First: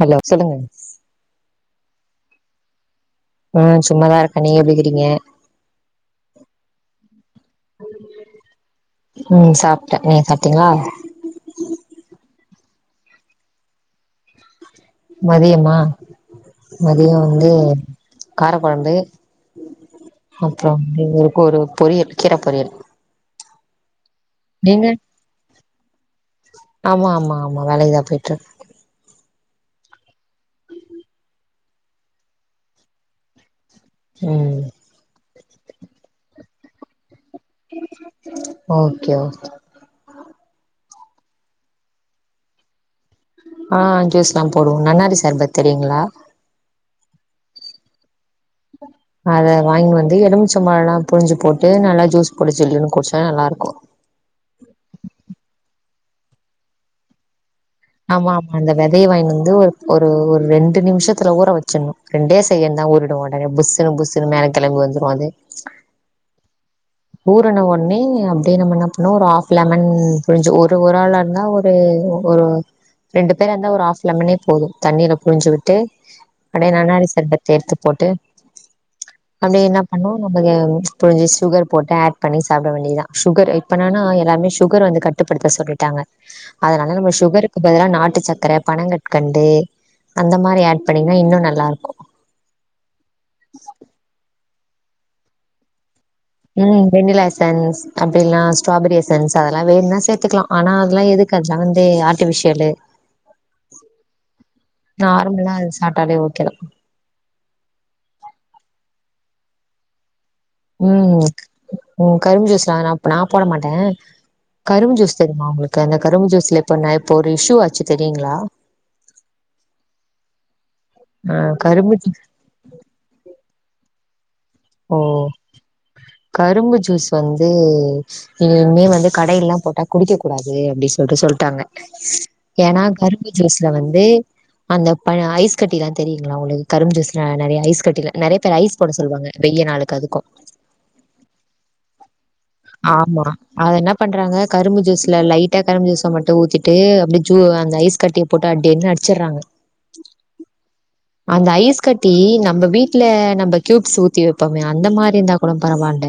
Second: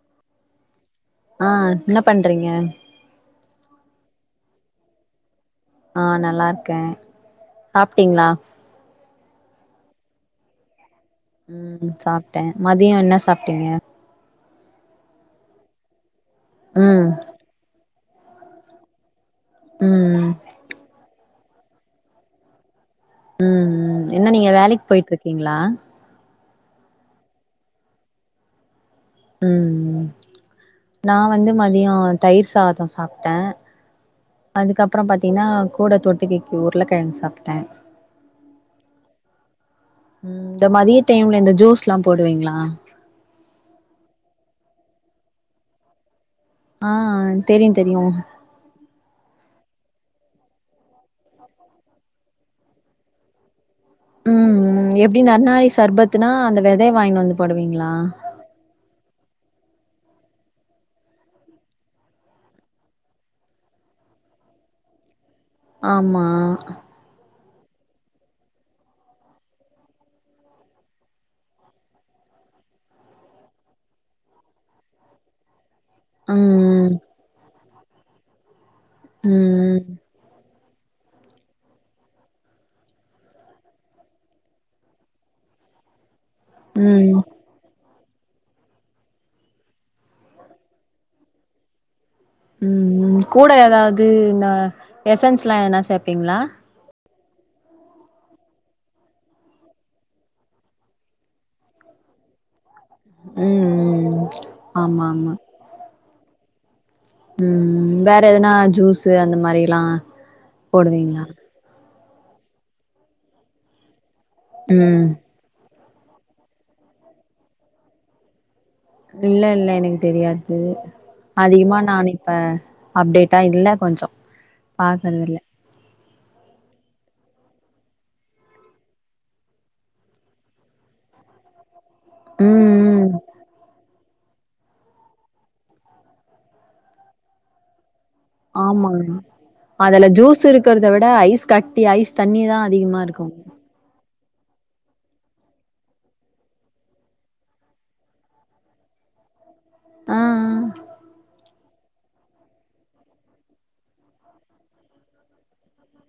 Hello சொல்லுங்க ஆ என்ன பண்றீங்க ம் சும்மாதா இருக்க நீங்க எப்டிக்கிறீங்க ஆ நல்லாருக்க சாப்ட்டீங்ளா ம் சாப்ட்டே நீங்க சாப்ட்டீங்ளா ம் சாப்ட்ட மதியோ என்ன சாப்ட்டீங்க மதியமா ம் மதியோ வந்து கார குழம்பு ம் ம் அப்புறோ வந்து எனக்கொரு பொரியல் கீர பொரியல் ம் ம் என்ன நீங்க வேலைக்கு போய்ட்டு இருக்கீங்ளா ஆமா ஆமா ஆமா வேலைக் தா போயிட்ருக் ம் ம் நா வந்து மதியோ தயிர் சாதோ சாப்ட்டே ம் அதுக்கப்புறோ பாத்தீங்கன்னா கூட தொட்டுக்கிக்கு உருளக்கிழங்கு சாப்ட்டே ஓகே ஓகே ம் இந்த மதிய டைம்ல இந்த ஜூஸ்ல்லா போடுவீங்களா ஆ ஜூஸ்ல்லா போடுவோ நன்னாரி சர்பத் தெரியுங்களா ஆ தெரியு தெரியு ப அத வாங்கின்னு வந்து எலுமிச்ச பழலா புழிஞ்சு போட்டு நல்லா ஜூஸ் போடு ஜில்லுன்னு குடிச்சா நல்லா இருக்கு ம் ம் எப்டி நன்னாரி சர்பத்துனா அந்த வெதைய வாயின்னு வந்து போடுவீங்களா ம்மாமா அந்த வெதைய வாயின்னு வந்து ஒரு ஒரு இரு ரெண்டு நிம்ஷத்துல ஊற வச்சர்ணு ரெண்டேஸ் என்ன ஊறிடும் உடனே புஸ்ஸுன்னு புஸ்ஸுன்னு மேல கெழம்பி வந்துரும் அது ஆமா ஊரன்ன ஒன்னே அப்டியே நம்ம என்ன பண்ணனும் ஒரு ஹாப் லெமன் புழிஞ்சு ஒரு ஒரு ஆளா இருந்தா ஒரு ஒரு ஒரு ரெண்டு பேரா இருந்தா ஒரு ஆஃப் லெமனே போதும் தண்ணீல புழிஞ்சு விட் ட்டு ம் அடே ம் நன்னாரி சர்பத் எடுத்துப் போட்டு ம் ப்டி என்ன பண்ணு நம்ம அ புழிஞ்சு சுகர் போட்டு ஆட் பண்ணி சாப்ட வேண்டியதுதா சுகர் இப்ப என்னன்னா எல்லாமே சுகர் வந்து கட்டுப்படுத்த சொல்லி ட்டாங்க அதனால நம்ம ம் சுகருக்கு பதிலா நாட்டுச் சக்கர பனங் கற் கண்டு அந்த மாரி ஆட் பண்ணீங்கனா இன்னு நல்லாருக்கு ம் ம் கூட ஏதாவது இந்த எஸ்சன்ஸ்லா எதனா சேப்பீங்களா ம் வெண்ணிலா எஸ்சன்ஸ் அப்டி இல்னா ஸ்ட்ராபெரி எஸ்சன்ஸ் அதெல்லா வேணுனா சேத்துக்கலா ஆனா அதெல்லா எதுக் கதுல வந்து ஆர்டிஃபிசேலு ம் ம் ஆமா ஆமா நார்மலா அது சாப்ட்டாலே ஓக்கேதா ம் வேற எதுனா ஜூஸ்ஸு அந்த மாரில்லா ம் ம்கரும்பு ஜூஸ்லா அது நா போட மாட்டே கரும்பு ம் ஜூஸ்ஸு ஆ உங்களுக்கு அந்த கரும்பு ஜூஸ்ல இப்ப நா இப்போ ஒரு இஷு ஆச்சு தெரியுங்களா இல்ல இல்ல எனக்கு தெரியாது ஆ அதிகமா கரும்பு நான் ஜூஸ் இப்ப அப்டேட்டா இல்ல கொஞ்சோ ஓ பாக்குறதில்ல கரும்பு ஜூஸ் வந்து நீங்க இனிமே வந்து கடையுலெல்லா போட்டா குடிக்க கூடாது அப்டி சொல்ட்டு சொல்ட்டாங்க ம் ஏன்னா ம் கரும்பு ஜூஸ்ல வந்து அந்த பழ ஐஸ் கட்டில்லா தெரியுங்களா உங்களுக்கு கரும்பு ஜூஸ்ல நெறையா ஐஸ் கட்டிலா நெறைய பேர் ஐஸ் ஆமா போட சொல்லுவாங்க வெய்ய நாளுக்கு அதுல அதுக்கு ஜூஸ் இருக்குறத விட ஐஸ் கட்டி ஐஸ் தண்ணிதா ஆமா அதுனப் பண்றாங்க கரும்பு ஜூஸ்ல லைட்டா கரும்பு ஜூஸ்ஸ மட்டு ஊத்திட்டு அப்டி ஜு அந்த ஐஸ் கட்டி போட்டு அடி அடிச்சுர்றாங்க ஆ ஆ அந்த ஐஸ் கட் ட்டி நம்ம வீட்ல நம்ம கியூப்ஸ் ஊத்தி வப்போமே அந்த மாரி இருந்தா கூட பரவால்ல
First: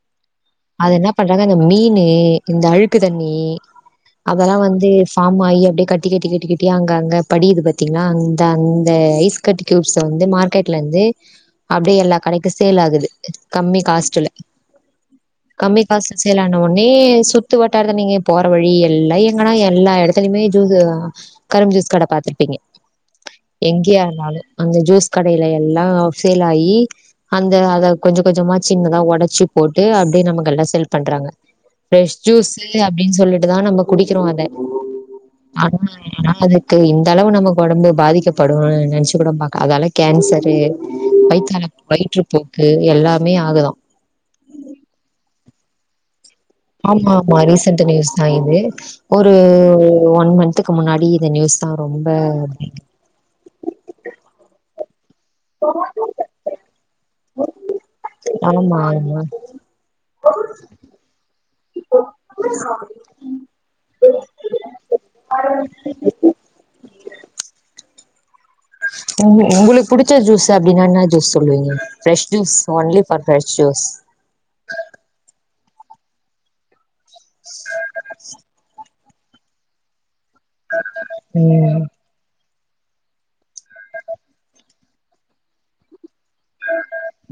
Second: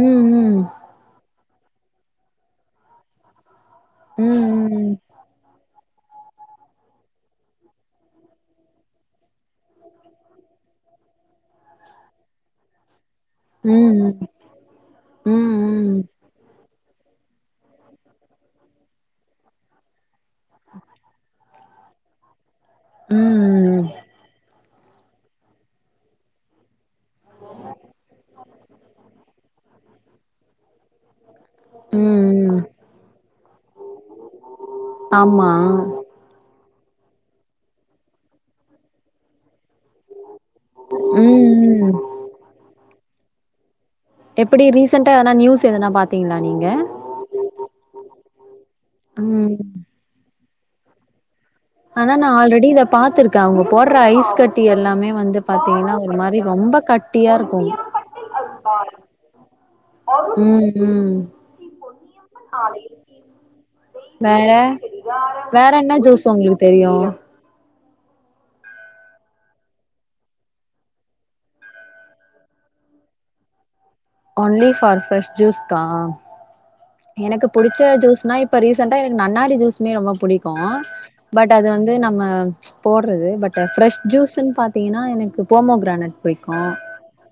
ம் ம் அது என்ன பண்றாங்க அந்த மீன் இந்த அழுக்கு தண்ணி அதல்லா ம் ம் வந்து ஆமா அய்யோ அப்டியே கட்டி கட்டி கட்டி கட்டியா அங்க அங்க படியுது பாத்தீங்கன்னா அந்த அந்த ஐஸ் கட்டி கியூப்ஸ வந்து மார்க்கெட்லேந்து அப்டியே எல்லா கடைக்கு சேல் ஆகுது ம் கம்மி ம் காஸ்ட்டுல கம்மி ம் காசுல சேல் ஆனா வொட்னே சுத்து வட்டாரத்துல நீங்க போற வழி எல்லா எங்கன்னா எல்லா எடத் த்துலயுமே ஜூஸ்ஸு கரும்பு ஜூஸ் கடை பார்த்திருப்பீங்க ம் எங்கையா அந்த ஆளு அந்த ஜூஸ் கடையில எல்லா சேலாயி அந்த அத கொஞ்ச கொஞ்சமா சின்னதா ஒடச்சுப் ட்டே அப்டியே நம்ம கடைல்ல சேல் பண்றாங்க ஃப்ரஸ் ம் ஜூஸ்ஸு அப்டின்னு சொல்லிட்டுதா நம்ம குடிக்கிறோ அத ஆமா ஆனா ஏனா அதுக்கு இந்தளவு நமக்கு ஒடம்பு பாதிக்கப்படுன்னு நெனச்சு கூட பாக்க அதாலை கேன்சரு ம் வயித்தடப்பு ம் வயிற்றுப்போக்கு எல்லாமே ஆகுதா எப்படி ரீசண்டா நா நீயுஸ் எதுனா பாத் த்திங்கலா நீங்க ஆமா ஆமா ரீசன்ட் நியூஸ் தா இது ஒரு ம் ஒன் மன்த்துக்கு முன்னாடி இது நியூஸ் தான் ரொம்ப ஆனா நா ஆல்ரெடி இத பாத்துருக் க்க அவுங்க போடுற ஐஸ் கட்டி எல்லாமே வந்து பாத்தீங்கன்னா ஒரு மாறி ரொம்ப கட்டியா இருக்கு ஆமா ஆமா உம் உம் வேற வேற என்ன ஜூஸ் உங்களுக்கு தெரியு உங்-உங்களுக்கு புடிச்ச ஜூஸ் அப்டின்னா என்ன ஜூஸ் சொல்லுவீங்க fresh juice only for fresh juice only for fresh ஜூஸ்கா எனக்கு புடிச்ச ஜூஸ்னா இப்ப ரீசென்டா எனக்கு நன்னாரி ஜூஸ்மே ரொம்ப புடிக்கு ப்போ பட் அது ம், வந்து நம்ம போடுறது பட் ஃப்ரெஷ் ஜூஸ்னு பாத்தீங்கன்னா எனக்கு போமோகிரானட் புடிக்கு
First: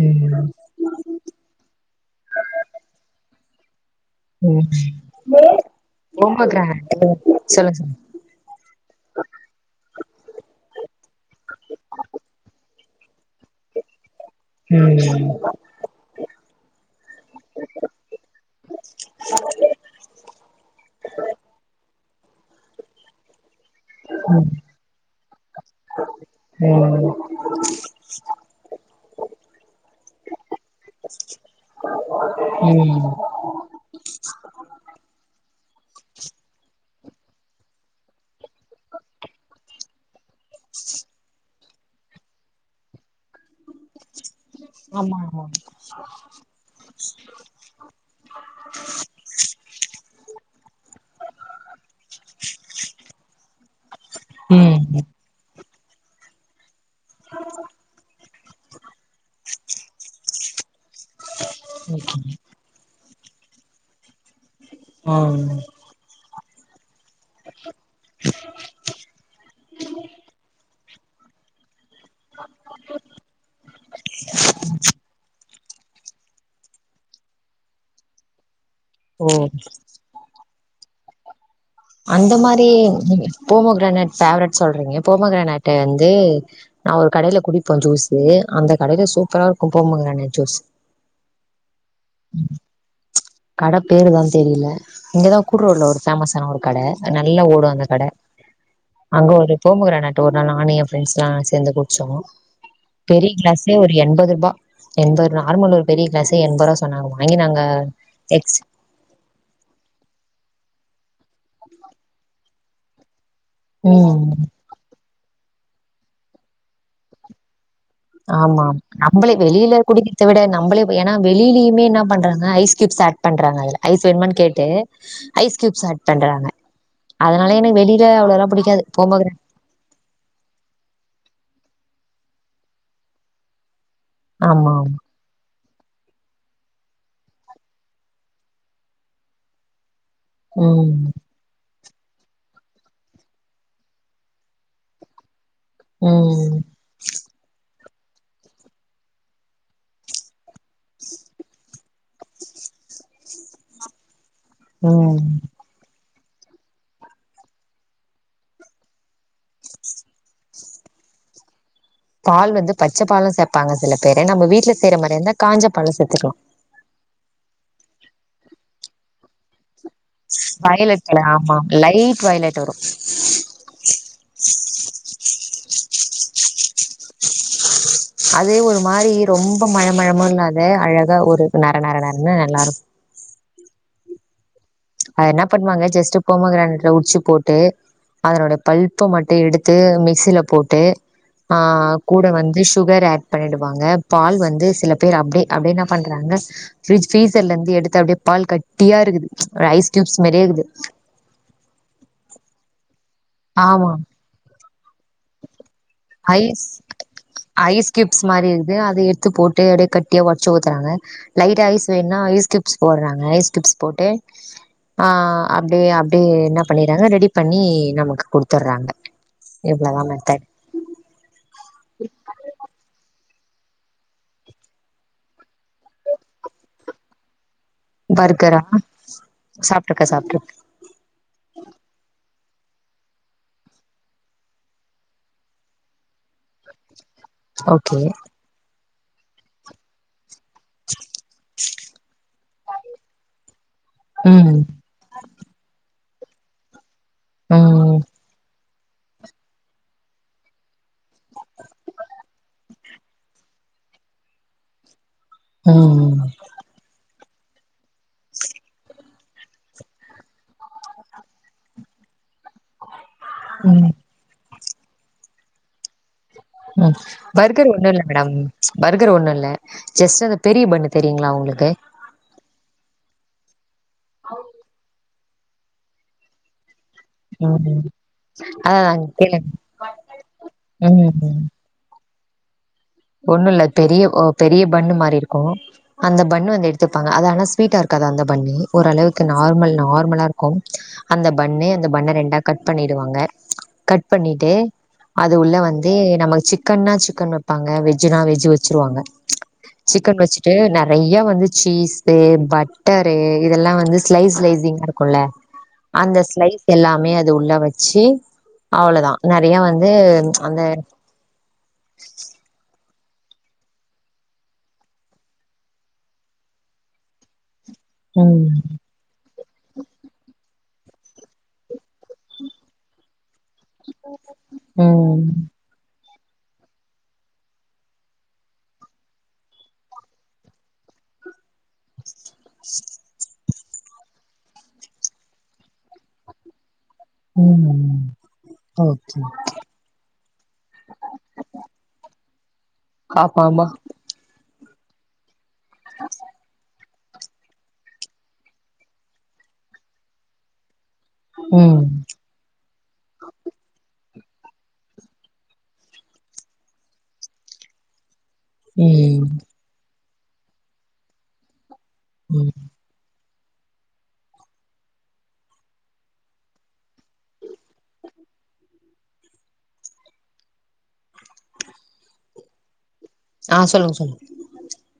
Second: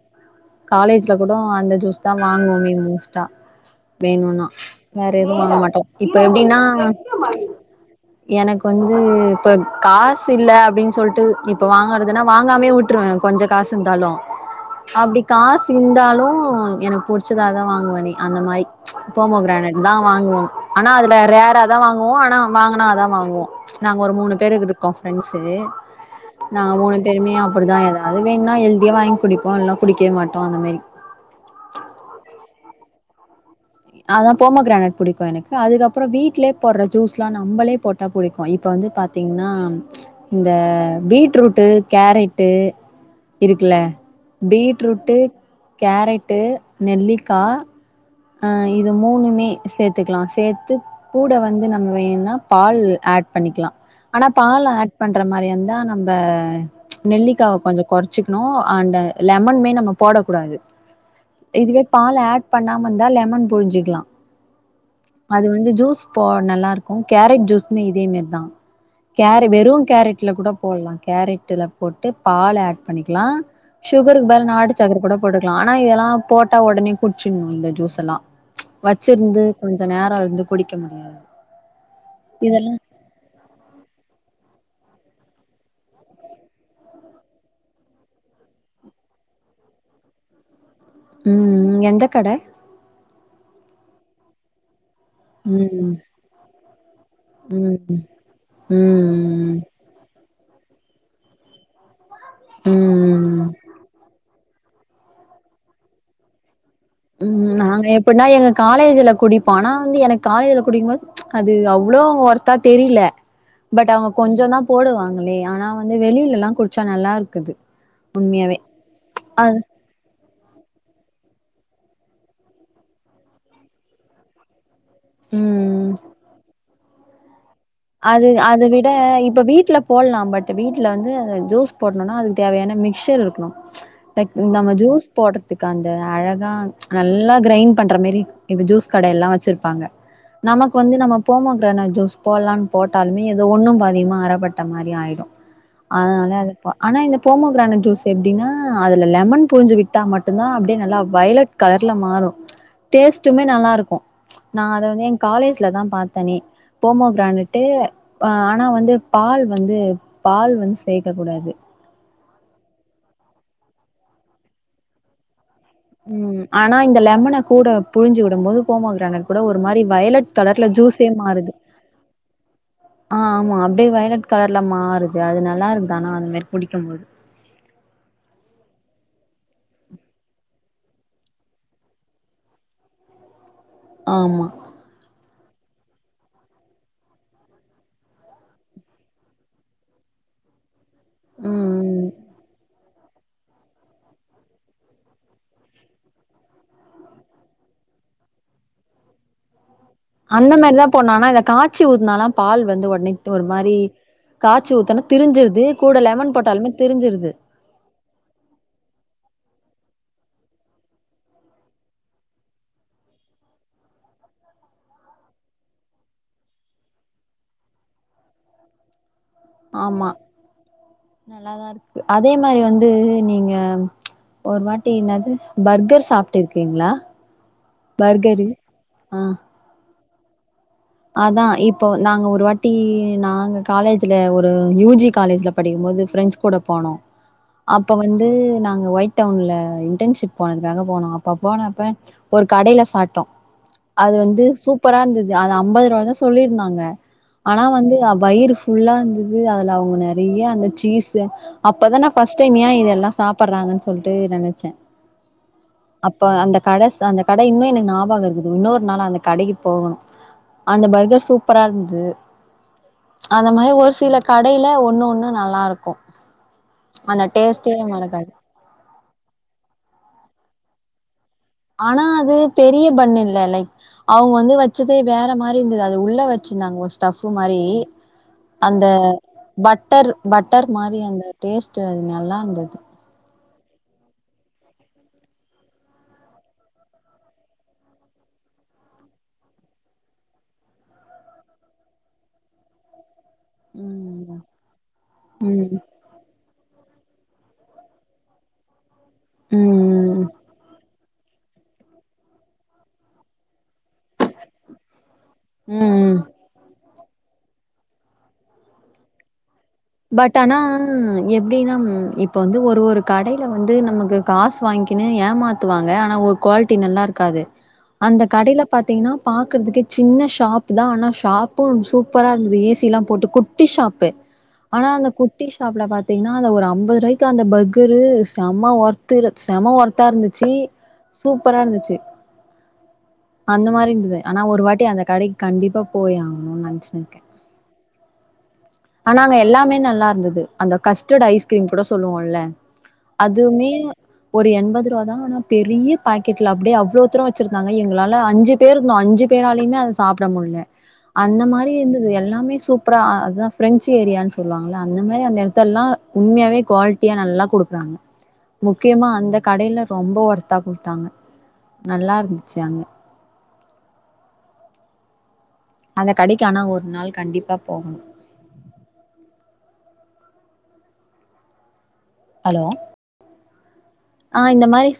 ம், காலேஜ்ல கூடோ அந்த ஜூஸ் தா வாங்குவோமே மோஸ்ட்டா வேணுன் ம். வேற எதுவு வாங்க மாட்டோ இப்ப எப்டின்னா போமோகிரானேட் சொல்லுங்க, எனக்கு வந்து இப்ப காசு இல்ல அப்டின் சொல்ட்டு இப்ப வாங்கறதுன்னா வாங்காமயே விட்டுருவ கொஞ்ச காஸ் இருந்தாலு சொல்லுங்க. அப்டி ம், காஸ் இந்தாலு எனக்கு புடிச்சதா தா வாங்குவனே அந்த மாரி போமோ கிரானேட் தா வாங்குவோ ஆனா அதுல ரேரா தா வாங்குவோ ஆனா வாங்குனா அதா வாங்குவோ நாங்க ஒரு மூணு ம், பேரு இருக்கோ ஃப்ரெண்ட்ஸு நாங்க மூணு ம், பேருமே அப்டிதா எல்லா அது வேணா ஹெல்தியா வாங்கி குடிப்போ இல்லன்னா குடிக்கவே மாட்டோ அந்த மாரி உம் அதா போமோ கிரானேட் புடிக்கு எனக்கு அதுக்கப்புறோ வீட்லயே போடுற ஜூஸ்ல்லா நம்மளே போட் புடிக்கு இப்ப வந்து பாத்தீங்ன்னா இந்த பீட்ரூட்டு கேரட்டு இருக்குல பீட்ரூட்டு ஆமா, ஆமா. கேரட்டு நெல்லிக்கா ஆஹ் இது மூணுமே சேத்துக்லா சேத்து கூட வந்து நம்ம வேணுனா பால் ஆட் பண்ணிக்கலா ஆனா பால் ஆட் ம். பண்ற மாறியாருந்தா நம்ப நெல்லிக்காவ கொஞ்சோ கொறச்சிக்கணு அண்டு லெமன்மெ நம்ம போடக்கூடாது இதுவே பால் ஆட் பண்ணா வந்தா லெமன் புழிஞ்சிக்கலா ஆ அது வந்து ஜூஸ் போ நல்லா இருக்கு கேரட் ஜூஸ் மே இதேமேரி தா கேர வெறு கேரட்ல கூட போட்லா கேரட்டுல போட்டு பால் ஆட் பண்ணிக்லா சுகருக்கு பதிலா நாட்டுச்சக்கர கூட போட்டுக் லா ஆனா இதெல்லா போட்டா ஒடனே குடிச்சிணு இந்த ஜூஸ்ல்லா ஓ வச்சிருந்து கொஞ்ச நேர இருந்து குடிக்க முடியாது அந்த மாறி இதெல்லா நீங்க போமோ கிரானேட் ஃபேவரட் சொல்றீங்க போமோ கிரானேட் வந்து நா ஒரு கடையில குடிப்பே ஜூஸூ அந்த கடையில சூப்பரா இருக்கு போமோ கிரானேட் ஜூஸ் உம் எந்தக்கட கடை பேருதா தெரிலே இங்கதா கூட்ரூர்ல ம் ஒரு ஃபேமஸ்ஸான ஒரு கட நல்லா ஓடு ம் அந்த ம் கட அங்க ஒரு ம் போமோ கிரானேட் ஒரு நாள் நானு என் பிரெண்ட்ஸ்லா சேந்து குடிச்சோ பெரிய ம் ம் கிளாஸ்லயே ஒரு எண்பது ரூபா எண்பரு நார்மல் ஒரு பெரிய க்ளாசே எண்பரூபா உம் நாங்க எப்பன்னா எங்க காலேஜ்ல குடிப் பனா வந்து எனக் காலேஜ்ல குடிக்கும்போது அது அவ்ளோ ஒர்த்தா தெரில பட் அவுங்க ம் கொஞ்சோந் தா போடுவாங்ளே ஆனா வந்து வெளியிலல்லா குடிச்சா நல்லா இருக்குது உண்மையாவே ஆமா நம்மளே அது வெளில குடிக்கிறத விட நம்பளே போய் ஏன்னா வெளியிலேய்மே என்ன பண்றாங்க ஐஸ்க்யூப்ஸ் ஆட் பண்றாங்க அதுல ஐஸ் வேணுமான்னு கேட்டு ஐஸ் ஸ்கூப்ஸ் ம் ஆட் பண்றாங்க அதனால எனக் வெளில அவ்ளோலா புடிக்காது போமோகிர போடலா பட் வீட்டுல வந்து ஜூஸ் போடணும்னா அதுக்கு தேவையான மிக்சர் இருக்கணு லைக் நம்ம ஆமா, ஆமா. ஜூஸ் போடுறதுக்கு அந்த அழகா நல்லா க்ரைண்ட் பண்ற மாரி இப்ப ஜூஸ் கடைல்லா வச்சிருப்பாங்க நமக்கு வந்து ம். நம்ம போமோகிரானைட் ஜூஸ் போடலாம்ன் போட்டாலுமே ஏதோ ஒண்ணு பாதியுமா அறப்பட்ட மாரி ஆயிடு அதனால அத ம். ஆனால் இந்த போமோ கிரானைட் ஜூஸ் எப்படின்னா அதில லெமன் புழிஞ்சு விட்டா மட்டுந்தா அப்படியே நல்லா வயலட் கலர்ல மாறு டேஸ்ட்டுமே நல்லாருக்கு நா அத வந்து எ ம். காலேஜ்லதா பாத்தேனே போமோ கிராணட் ட்டு ஆனா வந்து பால் வந்து பால் வந்து சேக்க கூடாது பால் வந்து பச்ச பாலு‌ சேப்பாங்க சில பேரு நம்ம வீட்ல செய்ற மாரியந்தா காஞ்ச பாலு சேத்துக்லா ம் ஆனா இந்த லெமன கூட புழ்ஞ்சி விடும்போது போமோகிரானட் கூட ஒரு மாரி வயலட் கலர்ல வயலட் ஜூஸே கலர் மாறுது ஆமா. லைட் வயலட் வரும். ஆ ஆமா அப்படியே வயலட் கலர்ல மாறுது அது நல்லாருக்குது ஆனா அந்த மாரி குடிக்கும் போது அதே ஒரு மாரி ரொம்ப மழை மழமும் இல்லாத அழகா ஒரு நர நர நரன்னு நல்லாருக்கு ஆமா அது என்ன பண்ணுவாங்க ஜஸ்ட் போமா கிரணட்ல உரிச்சு போட்டு அதனுட பல்ப்ப மட்டு எடுத்து மிக்சில போட்டு ம் ஆ ம் கூட வந்து சுகர் ஆட் பண்ணிடுவாங்க பால் வந்து சில பேர் அப்படியே அப்டி என்ன பண்றாங்க பிரிஜ் ஃப்ரீசர்லந்து எடுத்து அப்டியே பால் கட்டியா இருக்குது ஒரு ஐஸ் கியூப்ஸ் மாரியே இருக்குது அந்தமேர்தா போனோ ஆனா இத காச்சி ஊத்னாலு பால் வந்து ஒட்னே ஒரு மாரி ஆமா காச்சி ஊத்தன திரிஞ்சிர்து கூட லெமன் ஐஸ் போட்டாலுமே திரிஞ்சிர்து ஐஸ் க்யூப்ஸ் மாரி இருக்குது அத எட்த்து போட்டு அப்டியே கட்டியா ஒட்ச்சு ஊத்துறாங்க லைட் ஐஸ் வேணும்னா ஐஸ் கியூப்ஸ் போடுறாங்க ஐஸ் கியூப்ஸ் போட்டு ஆ அப்டியே அப்டியே என்ன பண்ணிகிறாங்க ரெடி பண்ணி நமக்கு குட்துர்றாங்க ஆமா நலாமட்டே நல்லாதா இருக்கு அதே மாரி வந்து நீங்க ஒரு வாட்டி என்னாது பர்கர் சாப்ட்டு இருக்கீங்களா பர்கரு பர்கரா ஆ சாப்ட்ருக்க சாப்ட்ருக் அதா இப்போ வந் நாங்க ஒரு வாட்டி நாங்க காலேஜ்ல ஒரு யூ ஜி காலேஜ்ல படிக்போது ஃப்ரெண்ட்ஸ் கூட போணோ [inaudible] அப்ப வந்து நாங்க ஒயிட் டவுன்ல இன்டர்ன்ஷிப் போனதுக்காக போனோ அப்ப போனப்ப ஒரு கடைல சாட்டோ அது வந்து ம் சூப் ப்பரா இருந்தது அது ஐம்பது ரூபா தான சொல்லிருந்தாங்க ஆனா வந்து ம் வயிரு ஃபுல்லா இருந்தது அதில அவங்க நெறைய அந்த சீஸ் அப்பதா‌ நா ஃபஸ்ட் டைம் ஏ இத எல்லா சாப்பற்றாங்கன் சொல்ட்டு நெனைச்சே ம் ம் அப்போ அந்த கட அந்த கட இன்னு எனக் ஞாபக இருக்குது இன்னொரு நாள் அந்த கடக்கி போகுணு அந்த பர்கர் சூப்பரா இர்ந்து அந்த மாரி ம் ஒர் சில கடையில ஒன்னு ஒன்னு நல்லாருக்கு ம் பர்கர் ஒன்னு இல்ல மறக்காது மேடம் பர்கர் ஒன்னுல்ல ஜஸ்ட் அந்த பெரிய பண்ணு தெரியுங்ளா உங்ளுக்கு ஆனா அது பெரிய பண் இல்ல லைக் அவங்க வந்து வச்சதே வேற மாதிரி மீந்தத அத உள்ள வச்சிர்ந்தாங்க டப்பு மாரி ம் அதா அந்த கேளுங்க பட்டர் பட்டர் மாரி அந்த ம் டேஸ்ட் விட்டு அது நல்லாருந்தது ஒண்ணு இல்ல பெரிய ஒ பெரிய பண்ணு மாரி இருக்கு அந்த பண்ணு வந்து எடுத்துப்பாங்க அது ஆனா ஸ்வீட்டா இருக்காது அந்த பண்ணு ஓரளவுக்கு நார்மல் நார்மலா இருக்கும் அந்த பண்ணு அந்த பண்ண ரெண்டா கட் பண்ணிடுவாங்க கட் ம் பண்ணிட்டு அது உள்ள ம் வந்து நமக்கு சிக்கன்னா சிக்கன் வப்போ வாங்க வெஜ்னா வெஜ் வச்சுருவாங்க சிக்கன் ம் வச்சிட்டு ந நெறைய வந்து சீஸு பட்டரு இதெல்லா வந்து ஸ்லைஸ் ஸ்லைஸிங்கா இருக்குல்ல அந்த ம் ஸ்லைஸ் எல்லாமே அது உள்ள வச்சு அவ்வளதா நெறைய வந்து அந்த எப்டினா இப்போ வந்து ஒரு ஒரு கடேல வந்து நமக்கு காசு வாங்கின்னு ஏமாத்துவாங்க ஆனா ஒ குவாலிட்டி நல்லா இருக்காது [inaudible] அந்த கடையில பாத் பாத்தீங்கன்னா பாக்கறதுக்கே சின்ன ஷாப்பு தா ஆனா ஷாப்பு சூப்பரா இருந்தது ஏசில்லா போட்டு குட் குட்டி ஷாப்பு ஆனா அந்த ம் குட்டி ஷாப்ல பாத்தீங்கன்னா அந்த ஒரு அம்பது ரூபாக்கு அந்த பர்கரு செம ஒர்த்து செம ஒர்த் த்தா இருந்துச்சி சூப்பரா இருந்துச்சு அந்த மாரி இருந்தது ஆனா ஒரு வாட்டி அந்த கடைக்கு கண்டிப்பா போய் ஆகணுனு நெனச்சுருக்கே இருக்கேன் ம் ம் ஓகே ஓகே ல்லாமே நல்லா இருந்தது அந்த கஸ்டட் ஐஸ்கிரீம் கூட சொல்லுவோல்ல ஆமாமா அதுமே ஒரு எண்பது ரூபா தா ஆனா பெரிய பாக்கெட்ல அப்டியே அவ்ளோ தருவாங்க வச்சிருந்தாங்க எங்களால அஞ்சு பேர் இருந்தோ அஞ்சு பேராலயுமே அத சாப்ட முல்ல அந்த மாரி ம் இருந்தது எல்லாமே சூப்பரா அதுதா ஃபிரன்சு ஏரியான் சொல்லுவாங்கல்ல அந்த மாரி அந்த எடத்லல்லா உண்மையாவே குவாலிட்டியா நல்லா குடுக்குறாங்க முக்கியமா ம் அந்த கடேல ரொம்ப ஒர்த்தா குடுத்தாங்க நல்லா ம் இருந்துச்சு அங்க அந்த கடைக்கு ஆனா ஒரு நாள் கண்டிப்பா போகணு ஹலோ ஆ சொல்லுங்க சொல்லுங்க ஆ இந்த மாரி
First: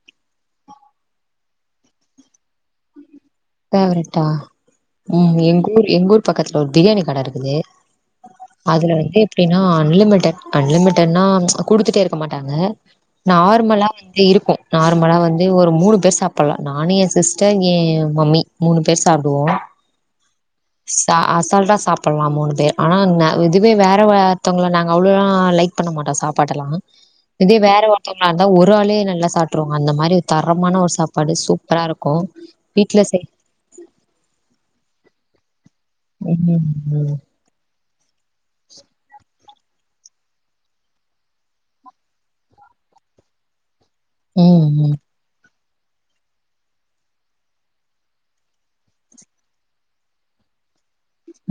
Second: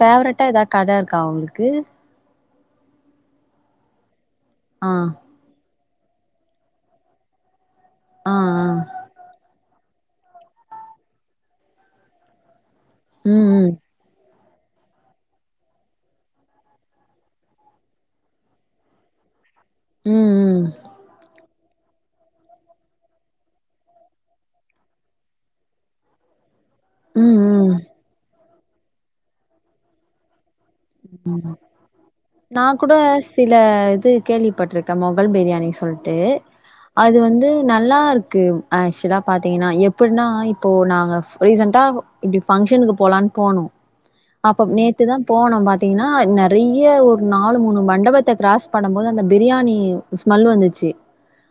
ஃபேவரட்டா எதாவது கட இருக்கா உங்களுக்கு பேவரட்டா ஆ ம் எங்கூர் எங்கூர் பக்கத்துல ஒரு பிரியாணி கட இருக்குது ஆ ஆ அதுல வந்து எப்டின்னா அன்லிமிடட் அன்லிமிட்டட்னா குடுத்துட்டே இருக்க மாட்டாங்க ம் நார்மலா வந்து இருக்கு நார்மலா வந்து ஒரு மூணு பேர் சாப்பிட்லா நானு என் சிஸ்டர் எ மம்மி மூணு பேர் சாப்டுவோ ம் ம் ம் சா அஸ் அசால்ட்டா சாப்பல்லா மூணு பேர் ஆனா ந இதுவே வேற வ ஒருத்தவுங்கள நாங்க அவ்ளோலா லைக் பண்ண மாட்டோ சாப்பாட்டல்லா ம் இதே ம் வேற ஒருத்தவுங்களா இருந்தா ஒரு ஆளே நல்லா சாப்ட்ருவாங்க அந்த மாரி தரமான ஒரு சாப்பாடு சூப்பரா இருக்கு நா கூட வீட்ல செய் சில இது கேள்விப்பட்டிருக்கே மொகல் பிரியாணி சொல்ட்டு ம் ம் அது வந்து நல்லாருக்கு ஆக்சுவலா பாத்தீங்கன்னா எப்பிட்னா இப்போ நாங்க ரீசன்ட்டா இப்டி ஃபங்சனுக்கு போகலான் போனோ அப்ப ம் நேத்துதா போனோ பா பாத்தீங்கன்னா நெறைய ஒரு நாலு மூணு மண்டபத்த கிராஸ் பண்ணம் போது அந்த பிரியாணி ஸ்மல் வந்துச்சு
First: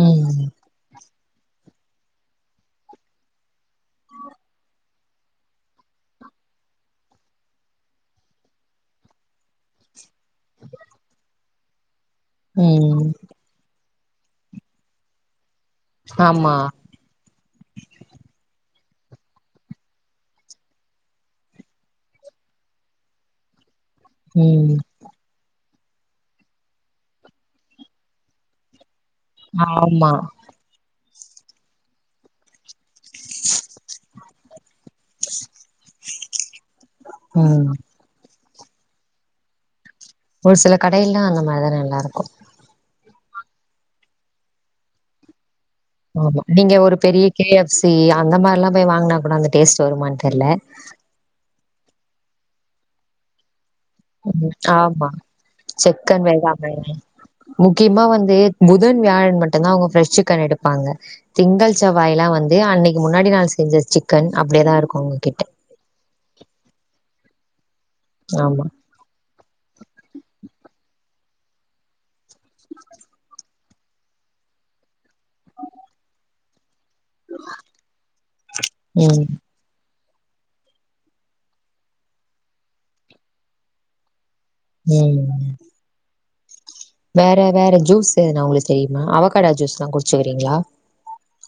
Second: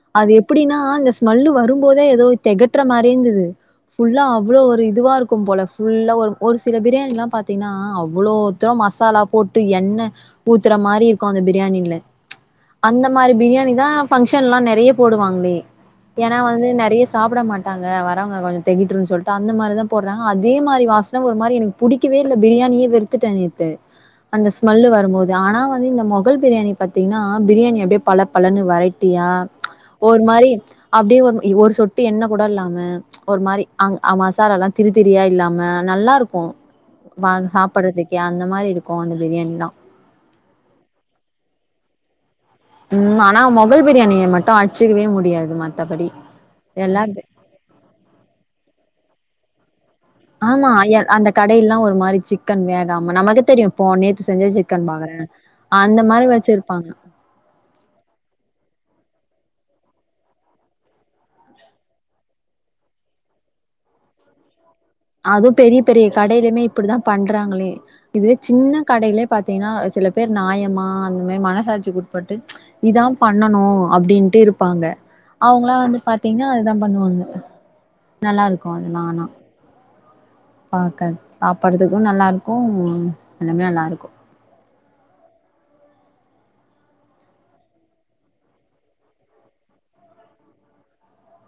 ம் அது ம் எப்புடினா அந்த ஸ்மெல்லு வரும்போதே எதோ தெகட்டுற மாரி இருந்தது ஃபுல்லா அவ்ளோ ஒரு இதுவா இருக்கு போல ஃபுல்லா ஒரு ஒரு சில பிரியாணி எல்லா பாத்தீங்கன்னா அவ்ளோ து மசாலா போட்டு எண்ண ஊத்துற மாரி இருக்கு அந்த பிரியாணில அந்த ம் மாரி பிரியாணி தா ஃபங்ச்ன்லா நெறைய போடுவாங்களே ஏனா ஆமா வந்து நெறைய சாபுட மாட் வரமிளகா கொஞ்சோ திகிட்டுதுனு சொல்லிட்டு அந்த மாரிதா போட்றாங் அதே மாரி வாசன ஒரு மாரி எனக்கு பிடிக்கவே இல்ல பிரியாணியே வெறு வித்துட்ட நேத்து அந்த ம் ஸ்மல்லு வரும்போது ஆனா வந்து இந்த மொகல் பிரியாணி பாத்தீங்கன்னா பிரியாணி அப்டியே பல பலனு வரைட் டியா ஆமா ஒரு மாரி அப்டியே ஒரு இ ஒரு சொட்டு எண்ண கூட இல்லாம ஒரு மாரி அ ஆ மசாலா எல்லா திரித்திரியா இல்லாம நல்லாருக்கு வாங்கி ம் சாப்பற்றதுக்கே அந்த மாரி இருக் கு அந்த பிரியாணிதா ஒரு சில கடையெல்லாஅந்த மாரி நல்லா இருக்கூ ம் ஆனா மொகல் பிரியாணிய மட்டு அட்ச்சிக்கவே முடியாது மத்தபடி ஆமா நீங்க ஒரு எல்லா பெரிய கே எஃப் சி அந்த மாரில்லா போய் வாங்கினா கூட அந்த டேஸ்ட் வருமான் ஆமா அய அந்த கடைல்லா ஒரு மாரி சிக்கன் வேகாம நமக்கு தெரியும் இப்போ நேத்து செஞ்ச சிக்கன் ஆமா. பாறே அந்த சிக்கன் மாரி வேகாம வச்சிருப்பாங்க முக்கியமா வந்து புதன் வியாழன் மட்டும்தா அவங்க ஃப்ரெஷ் சிக்கன் எடுப்பாங்க திங்கள் செவ்வாயிலா வந்து அன்னைக்கு முன்னாடி நாள் செஞ்ச சிக்கன் அப்டியேதா இருக்கு அது பெரிய பெரிய கடையிலுமே இப்படிதா பண்றாங்களே இதுவே ஆமா. சின்ன கடையிலே பாத்தீங்கன்னா சில பேர் நாயமா அந்த மாரி மனசாட்சிகுட் பட்டு இதா பண்ணணு அப்டின்ட்டு இருப்பாங்க அவங்களாம் வந்து பாத்தீங்கன்னா இதா பண்ணுவாங் நல்லா இருக்கு அதெல்லா ஆனா ம். பாக்கன் சாப்பிறதுக்கு நல்லாருக்கு எல்லாமே நல்லாருக்கு ம் வேற வேற ஜூஸ் எதனா உங்களுக்கு தெரியுமா அவகடா ஜூஸ்லா குடிச்சுக்கிறீங்களா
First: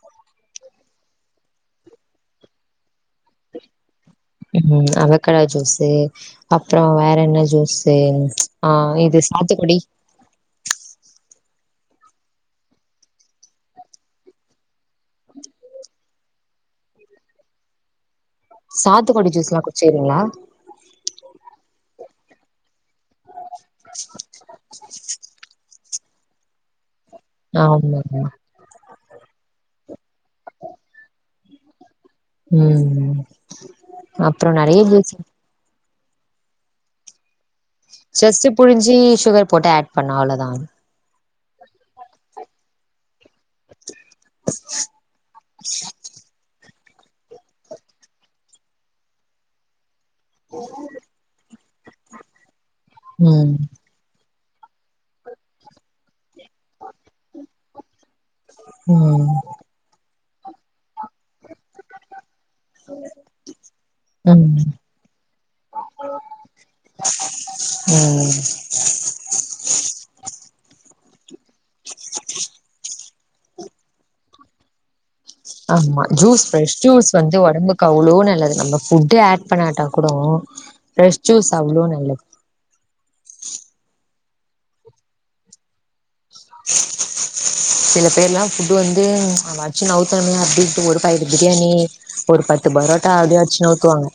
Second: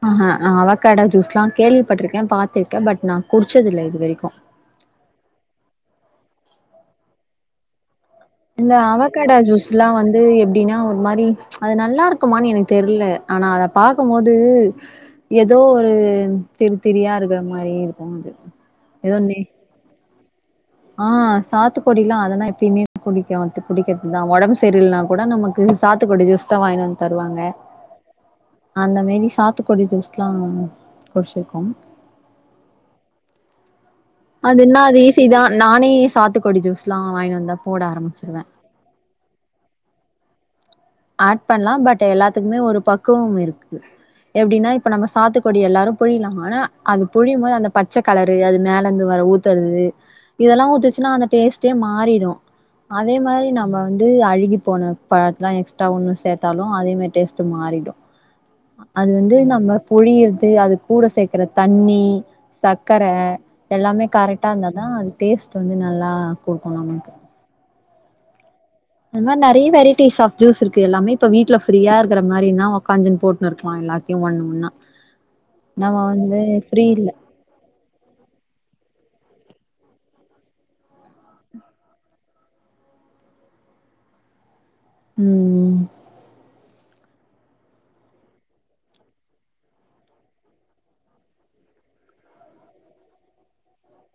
ஆஹ நா அவக்கடா ஜூஸ்லா கேள்விப்பட்டிருக்கே பாத்திருக்கே பட் நா குடிச்சதில்ல இது வரைக்கு ம் அவக்கடா ஜூஸு அப்ரோ வேற என்ன ஜூஸு ஆ இந்த இது அவகடா சாத்துக்குடி. ஜூஸ்லா வந்து து எப்டினா ஒரு மாரி அது நல்லாருக்குமானு எனுக் தெர்ல ஆனா அதப் பாக்கும்மோது ஏதோ ஒரு திரித்திரியா இருக்குற மாரி இருக்கூ அது ஏதோ சாத்துக்கொடி நெ ஜூஸ்லா குச்சுறீங்களா ஆ சாத்துக்கொடிலா அதெல்லா எப்பயுமே குடிக்கோ அது குடிக்கிறதுதா உடம்பு சரியில்னா கோட நமக்கு சாத்துக்கொடி ஜூஸ் தா வாங்கினு வந்து தருவாங்க ஆமாங்க. அந்த மேரி சாத்துக்கொடி ஜூஸ் ட்லாம் குடிச்சிருக்கோம் ம் ம் அது என்னா அது ஈஸி தா நானே சாத்துக்குடி ஜூஸ்லா வாங்கினு வந்தா போட ஆரம்பிச்சிருவே ஜஸ்ட் புழிஞ்சி சுகர் போட்டு ஆட் பண்ணா அவ்ளோதான் ஆட் பண்லா பட் எல்லாத்துக்குமே ஒரு பக்குவம் இருக்கு எப்டின்னா இப்ப நம்ம சாத்துக்குடி எல்லாரு புழியலாம ஆனா அது புழியும் போது அந்த பச்சை கலரு அது மேலேந்து வர ஊத்துறது இதெல்லா ஊத்துச்சுன்னா அந்த டேஸ்ட் டே மாறிடு அதே மாரி ம் நம்ம வந்து அழுகி போன பழத்தலா எக்ஸ்ட்ரா ஒன்னு சேத் த்தாலு அதே மாரி டேஸ்ட் மாறிடு அது ம் வந்து நம்ம புழியரது அது கூட சேக் கிறத் தண்ணி சக்கர எல்லாமே ம் கரெக்டா இருந்தா தா அது டேஸ்ட் வந்து நல்லா குடுக்கு நமக்கு ம் அது மாரி நெறைய வெரைட்டிஸ் ஆப் ஜூஸ் இருக்கு எல்லாமே இப்ப வீட்ல ஃப்ரீயா இருக்கற மாரின்னா உக்காஞ்சின்னு போட்டு எல்லாத்தையு ஒண்ணு ஒண்ணா நம்ம ஆமா வந்து ஜூஸ் ஃப்ரெஷ் ஃப்ரீ ஜூஸ் வந்து ஒடம்புக் அவ்ளோ நல்லது நம்ம ஃபுட்டு் ஆட் பண்ணாட்டா கூடோ ஃப்ரெஷ் ஜூஸ் அவ்ளோ நல்லது ம் ம் சில பேர்ல்லா ஃபுட் வந்து அட்ச்சு நவுத்தனுமே அப்டின்ட்டு ஒரு பாக்கெட்டு பிரியாணி ஒரு பத்து பரோட்டா அப்டியே அச்சி நவுத்துவாங்க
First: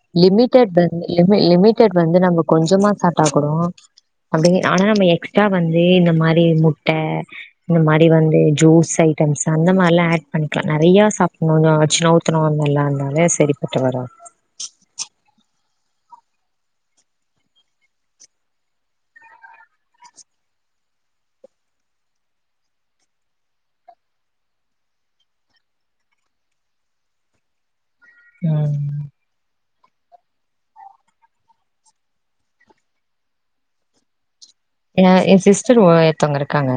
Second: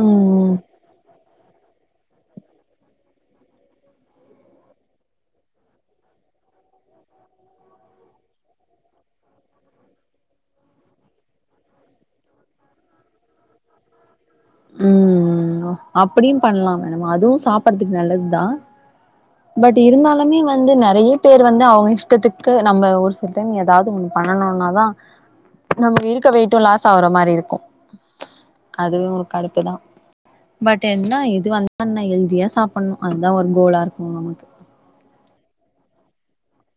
ம் லிமிடெட் பந்து லிமி லிமிடெட் வந்து நம்ம கொஞ்சமா சாப்டா கூடோ அப்டிங் ஆனா நம்ம எக்ஸ்ட்ரா வந்து இந்த மாரி முட்ட இந்த மாரி வந்து ஜூஸ் ஐட்டம்ஸ் அந்த மாரிலா ஆட் பண்ணிக்கலா நெறைய சாப்புணும்னு அச்சி நவுத்து [unintelligible] சரிப்பட்டு வரு ம் அப்டியும் பண்ணலா மேம் அதுவு சாப்படுறதுக்கு நல்லது தா பட் இருந்தாலுமே வந்து நறைய பேர் வந்து அவங்க இஷ்டத்துக்கு நம்ம ஒரு சில டைம் எதாவது ஒன்னு பண்ணனும்னாதா நமக்கு இருக்க வெயிட்டும் லாஸ் ஆகுற மாரி இருக்கும் ம் அதுவு கடுப்புதா பட் என்னா எது வந்தா என்ன ஹெல்தியா சாப்டணு அதுதான் ஒரு கோலா இருக்கும் நமக்கு எ எ சிஸ்டர் ஏ ஒருத்தவங்க இருக்காங்க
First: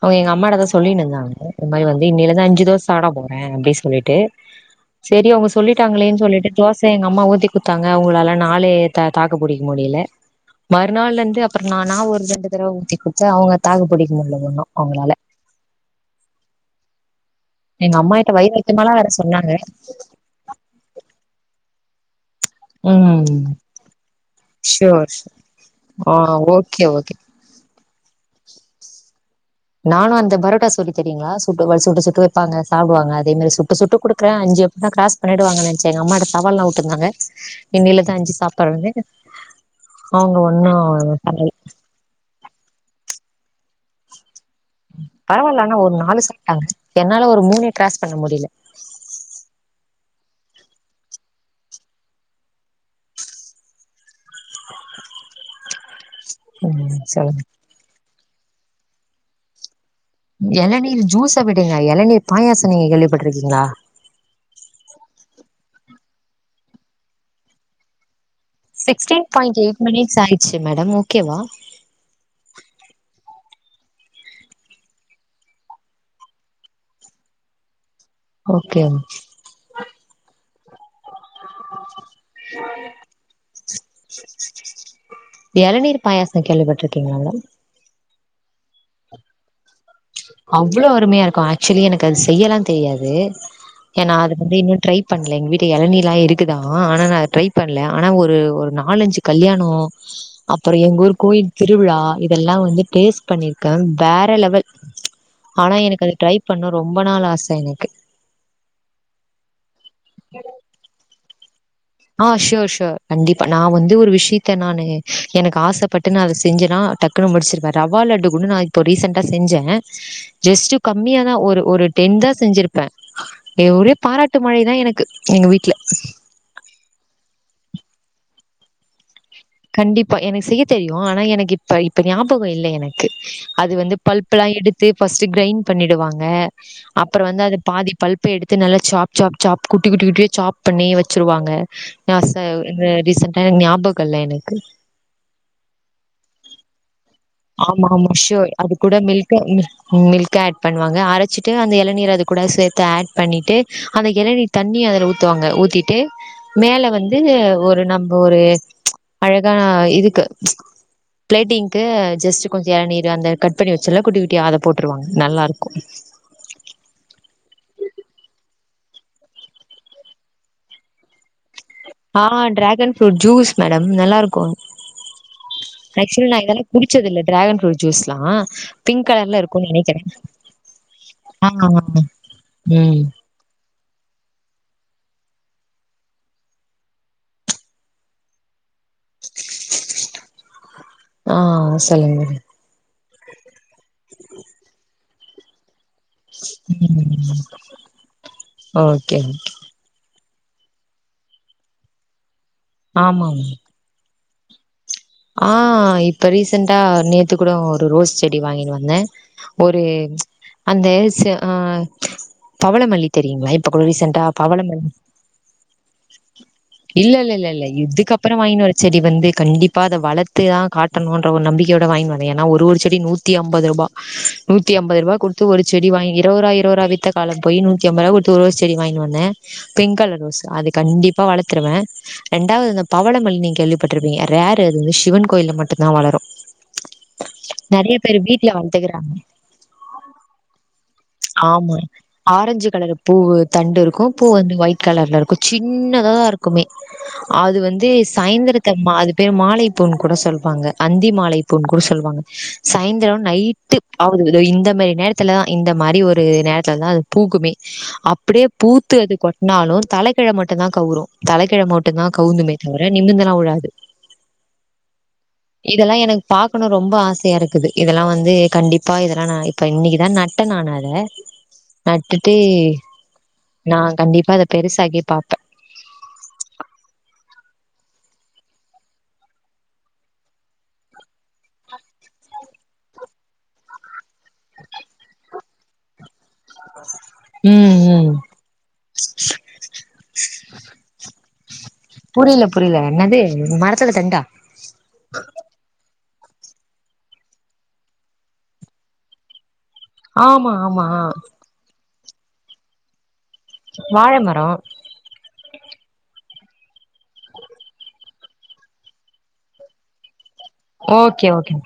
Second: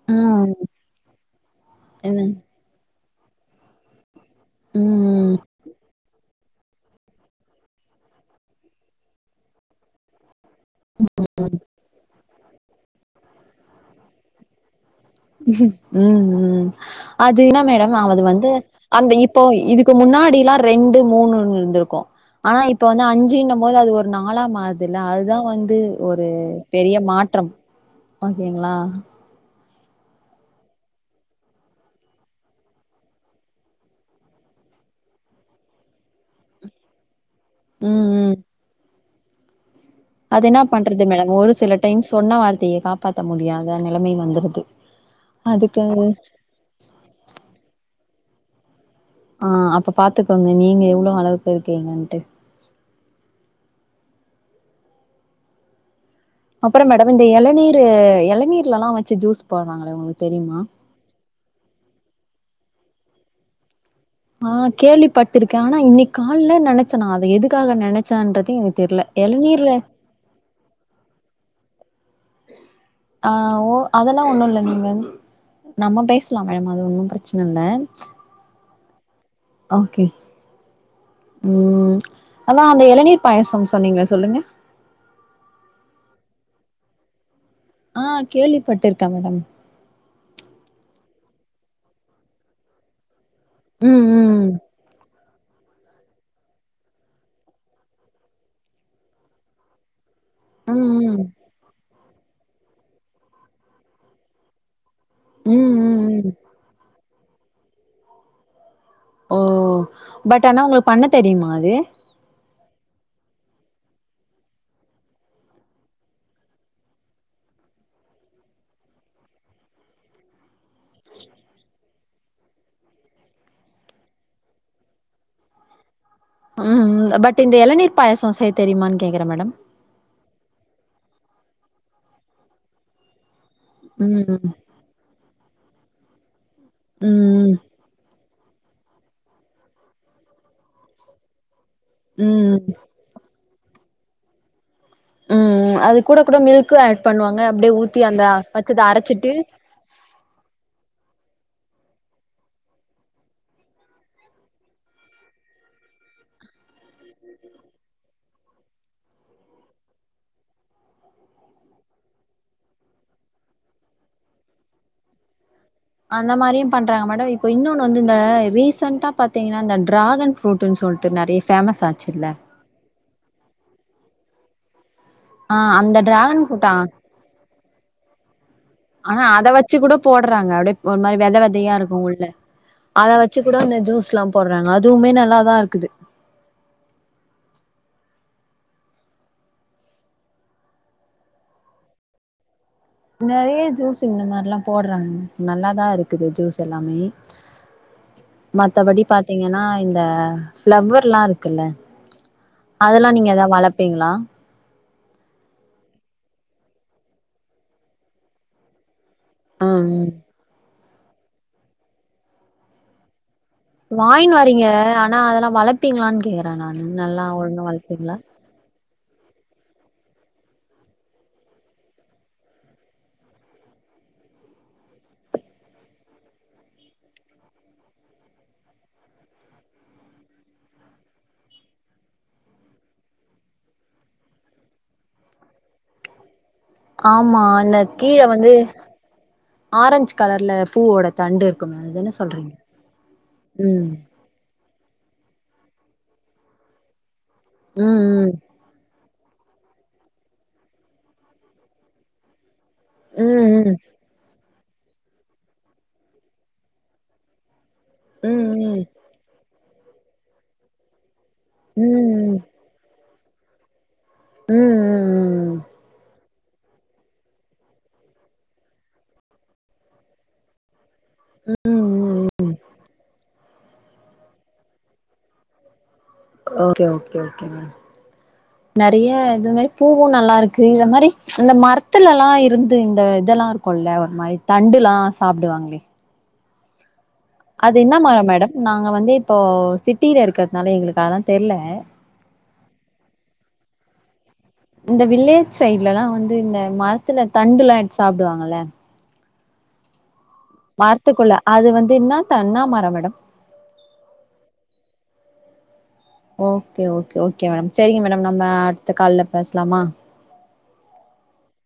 அவங்க எங்க ம் அம்மாட தா சொல்லின்டுந்தாங்க இந்த மாரி வந்து என்ன இன்னில இருந்து அஞ்சு தோச சாப்பிட போறே அப்டின் சொல்லிட்டு சேரி ம் அவங்க சொல்லிட்டாங்களேன் சொல்லிட்டு தோசய எங்க அம்மா ஊத்தி குடுத்தாங்க அவங்களால நாளே தாக்க பிடிக்க முடியல மறுநாள்ல இருந்து நான்னா ஒரு ரெண்டு தடவ ஊத்தி கொடுத்தே அவங்க தாக்கு புடிக்க முடியல ஒன்னு அவங்களால உம் உம் அது இனா மேடம் எங்க அவரு அம்மாகிட்ட வந்து வந்து வயிறு வைத்தியமாலாம் வேற அந்த இப்போ சொன்னாங்க. இதுக்கு முன்னாடில்லா ரெண்டு மூணுனு இருந்துருக்கும். ஆனா இப்ப வந்து ம் அஞ்சுன்னம் போது அது ஒரு நாலா மாறுது இல்ல ஷோர் ஷோ அதுதா வந்து ஆ ஒரு ஓகே பெரிய ஓகே மாற்றம் ஓகேங்களா நானும் அந்த பரோட்டா சூரி தெரியுங்களா சுட்டு வ சுட்டு சுட்டு வைப்பாங்க சாப்டுவாங்க அதே மாரி சுட்டு சுட்டு குடுக்கறே அஞ்சு எப்புனா க்ராஸ் பண்ணிடுவாங்கன் நென்ச்ச எங்க அம்மாட்ட சவால்லா உட்டுருந்தாங்க ம் இன்னியிலுந்து அஞ்சு ம் சாப்பாடுனு. அது என்ன பண்றது மேடம் ஒரு சில டைம் சொன்ன வார்த்தைய காப்பாத்த முடியாத நிலைமை வந்துருது பரவால்ல ஆனா அதுக்கு ஒரு நாலு சாப்ட்டாங்க என்னால ஒரு மூணே கிராஸ் பண்ண முடில ஆ அப்ப பாத்துக்கோங்க நீங்க எவ்ளோ அளவுக்கு இருக்கீங்கன்ட்டு அப்பறம் ம் மேடம் இந்த சொல்லுங்க இளநீரு எளனீர்லலா வச்சு ஜூஸ் போடுறாங்கலே ஒங்களுக் இளநீர் ஜூஸ விடுங்க இளநீர் பாயாசம் நீங்க கேள்விப்பட்டிருக்கீங்களா ஆ கேள்விப்பட்டிருக்க ஆனா இன்னைக்கு கால்ல நெனச்ச நா அத எதுக்காக நெனச்சன்றதே சிக்ஸ்டீன் பாயிண்ட் எயிட் மினிட்ஸ் ஆயிடுச்சு மேடம் ஓகேவா? ஆ ஓ அதெல்லா ஒண்ணு இல்ல நீங்கன் நம்ம பேசலாம் மேடம் அது ஒன்னு பிரச்சனை இல்ல ஓகே ஓகே ம் அதா அந்த இளநீர் பாயசம் சொன்னீங்களே சொல்லுங்க எளநீர் பாயாசம் கேள்விப்பட்டுருக்கீங்களா மேம் ஆ கேள்விப்பட்டிருக்க மேடம் அவ்ளோ அருமையா இருக்கு ஆக்ச்சுவலி எனக்கு அது செய்யலா தெரியாது. ம் ஏன்னா அது ம் வந்து இன்னு ட்ரை பண். இல்ல எங்க வீட்ல எலனீர்லா இருக்குதா ஆனா அத நா ட்ரை பண்ல ஆனா ஒரு ஒரு நாலஞ்சு கல்யாணோ ம் அப்பறோ எங்க ஊர் ம் கோயில் திருவிழா இதெல்லா வந்து டேஸ்ட் பண்ணிருக்கே வேற லெவல் ம் ஆனா எனக்கு ம் அது ம் ட்ரை பண்ணு ரொம்ப நாள் ஆச எனக்கு ஓ பட் ஆனா உங்களுக்கு பண்ண தெரியுமா அது ஆ ஷோர் ஷோர் கண்டிப்பா நா வந்து ஒரு விஷயத்த நானு எனக்கு ஆசைப்பட்டு ந அத செஞ்சனா டக் டக்குனு முடிச்சிருவே ரவா லட்டு கூட நா இப்போ ரீசெண்டா செஞ்ச ஜஸ்ட் கம்மியாதா ஒரு ஒரு டென் தா செஞ்சிருப்ப ஒரே பாராட்டு மழைதா எனக்கு எங்க வீட்ல ம் ம் பட் இந்த எளநீர் பாயசோ செய்ய தெரியுமான்னு கேக்கற மேடம் கண்டிப்பா எனக்கு செய்ய தெரியு ஆனா எனக்கு இப்ப இப்ப ஞாபகோ இல்ல எனக்கு அது வந்து பல்ப் எல்லா ம் எடுத்து ஃபர்ஸ்ட் கிரைண்ட் பண்ணிடுவாங்க அப்புற வந்து ம் அது பாதி பல்ப் பல்ப் எடுத்து நல்லா சாப் சாப் சாப் குட்டி குட்டி குட்டியா சாப் பண்ணி வச்சிருவாங்க நா ச ம் ம் ரீசென்டா என் ஞாபக இல்ல எனக்கு ம் அது கூட கூட மில்க்கு ஆட் பண்ணுவாங்க அப்டியே ஆமா, ஊத்தி அந்த பச்சத அரச்சிட்டு மில்க் ஆட் பண்ணுவாங்க அரச்சிட்டு அந்த இளநீர் அது கூட சேத்து ஆட் பண்ணிட்டு அந்த இளநீர் தண்ணிய அதுல ஊத்துவாங்க ஊத்திட்டு மேல வந்து ஒரு நம்ப ஒரு அழகா இதுக்கு ச் பிளேட்டிங்க்கு ஜெஸ்ட் கொஞ்சோ இளநீரு அந்த கட் பண்ணி வச்சோல்ல குட்டி குட்டியா அத போட்டுருவாங்க நல்லாருக்கு ம் அந்த மாரியு பண்றாங்க மேடோ இப்ப இன்னொன்னு வந்து இந்த ரீசென்ண்டா பாத்தீங்கனா இந்த ட்ராகன் ஃப்ரூட்டுன்னு சொல்ட்டு நறைய பேமஸ்ச ஆ ட்ராகன் ஃப்ரூட் ஜூஸ் மேடம் நல்லாருக்கு ஆ அந்த ஆக்சுலி நா டிராகன் இதல்லா ஃப்ரூட்டா குடிச்சதில்ல டிரகன் ஃப்ரூட் ஜூஸ்ல்லா பிங்க் கலர்ல இருக்குன்னு நினக்கிறே போட்றாங்க அப்டியே ஒரு மாரி வெதவெதையா இருக்கு ஒன்னு ம் அத வச்சு கூட அந்த ஜூஸ்ல்லா போட்றாங்க அதுவுமே நல்லாதா இருக்குது ஆ சொல்லுங்க நறைய ஜூஸ் இந்த மார்ல்லா போட்றாங்க நல்லாதாருக் க்குது ஜூஸ் எல்லாமே ம் மத்தபடி ஓகே பாத்தீங்கனா இந்த ஃப்ளவர்ல்லா இருக்குல்ல அதல்லா ஆமா ஆமா. நீங்க ஏதாவது வளப்பீங்களா ஆ இப்ப ரீசென்டா நேத்து கூட ஒரு ரோஸ் செடி வாங்கினு வந்தே ஒரு ம் ம் அந்த செ ஆ பவளமல்லி தெரியுங்களா இப்ப கூட ரீசெண்டா வாங்கினு வரீங்க பவளமல்லி ஆனா அதல்லா வளபீங்களானு கேக்குற நானு நல்லா ஒ்ழுங்கா வளப்பீங்களா வாங்கினு வர செடி வந்து கண்டிப் அப்ப அத வளத்து தா காட்டணுன்ற ஒரு நம்பிக்கையோட வாங்கி வந்த ஏனா ஒரு ஒரு செடி நூத்தி ஐம்பது ரூபா நூத்திஅம்பதுருவா கொடுத்து ஒரு செடி வாங்கி இருவருவா இருவருவா வித்த காலம் போய் நூத்தி அம்ப ருவா த்து ரோஸ் செடி வாங்கினு வந்தே பிங்க் கலர் ரோஸ் அது கண்டிப்பா வளத்துருவே ரெண்டாவுது இந்த பவளமல்லின் நீங்க கேள்விப்பட்ருப்பீங்க ரேரு அது வந்து சிவன் கோயில மட்டுதா வளரு ஆமா அந்த கீழ வந்து வளர்த்துக்கிறாங்க. ஆரஞ்ச் கலர்ல பூவோட தண்டு ஆமா இருக்குமே அதுதானே சொல்றீங்க ஆரஞ்சு கலரு பூவு தண்டு ம் இருக்கு பூ வந்து ஒயிட் கலர்ல இருக்கு சின்னதா தாருக்குமே அது வந்து ம் சாயந்திரத்தமா அது பெரும் மாலைப்பூன்னு கூட சொல்வாங்க அந்தி மாலை பூனு கூட சொல்லுவாங்க சாயந்திரோ ம் நைட்டு [unintelligible] இந்த மாரி நேரத்துலதா இந்த மாரி ஒரு நேரத்துலதா அத் பூக்குமே ம் ம் அப்டியே ம் பூத்து அது கொட்னாலு தலக்கிழா மட்டுதா கவுரு தல கிழ ம் ம் மட்டுந்தா ம் கவுந்துமே தவிர நிமிந்துல்லா உழாது ம் ம் இதல்லா எனக் பாக்கணு ரொம்ப ஆசயாருக்குது இதல்லா வந்து கண்டிப்பா இதல்லா நா இப்ப இன்னக்கிதா நா பா நானத ம் ம் நட்டுட்டு நா கண்டிப்பா அத பெருசாகி பாப்பே ஓகே ஓகே ஓகே மேம் நெறய இது மாரி பூவு நல்லா இருக்கு இத மாரி அந்த மரத்துல எல்லா இருந்து இந்த இதல்லா கொல்ல ஒரு மாரி தண்டுலா சாப்டுவாங்களே [inaudible] அது என்ன ம் மரோ மேடம் நாங்க வந்து இப்போ சிட்டில இருக்கறதுனால எங்களுக்கு அதா தெர்ல புரியல புரியல என்னது மரத்துல தண்டா இந்த வில்லேஜ் சைட்லல்லா வந்து இந்த மரத்துல தண்டெல்லா எடுத்து சாப்டுவாங்கல்ல ஆமா ஆமா ஆ மர்த்துக்குள்ள அது வந்து என்ன தன்னா மர மேடம் வாழ மரோ ஓகே ஓகே ஓகே மேடம் செரிங்க மேடம் நம்ம அடுத்த கால்ல பேஸ்லாமா ஓகே ஓகேங்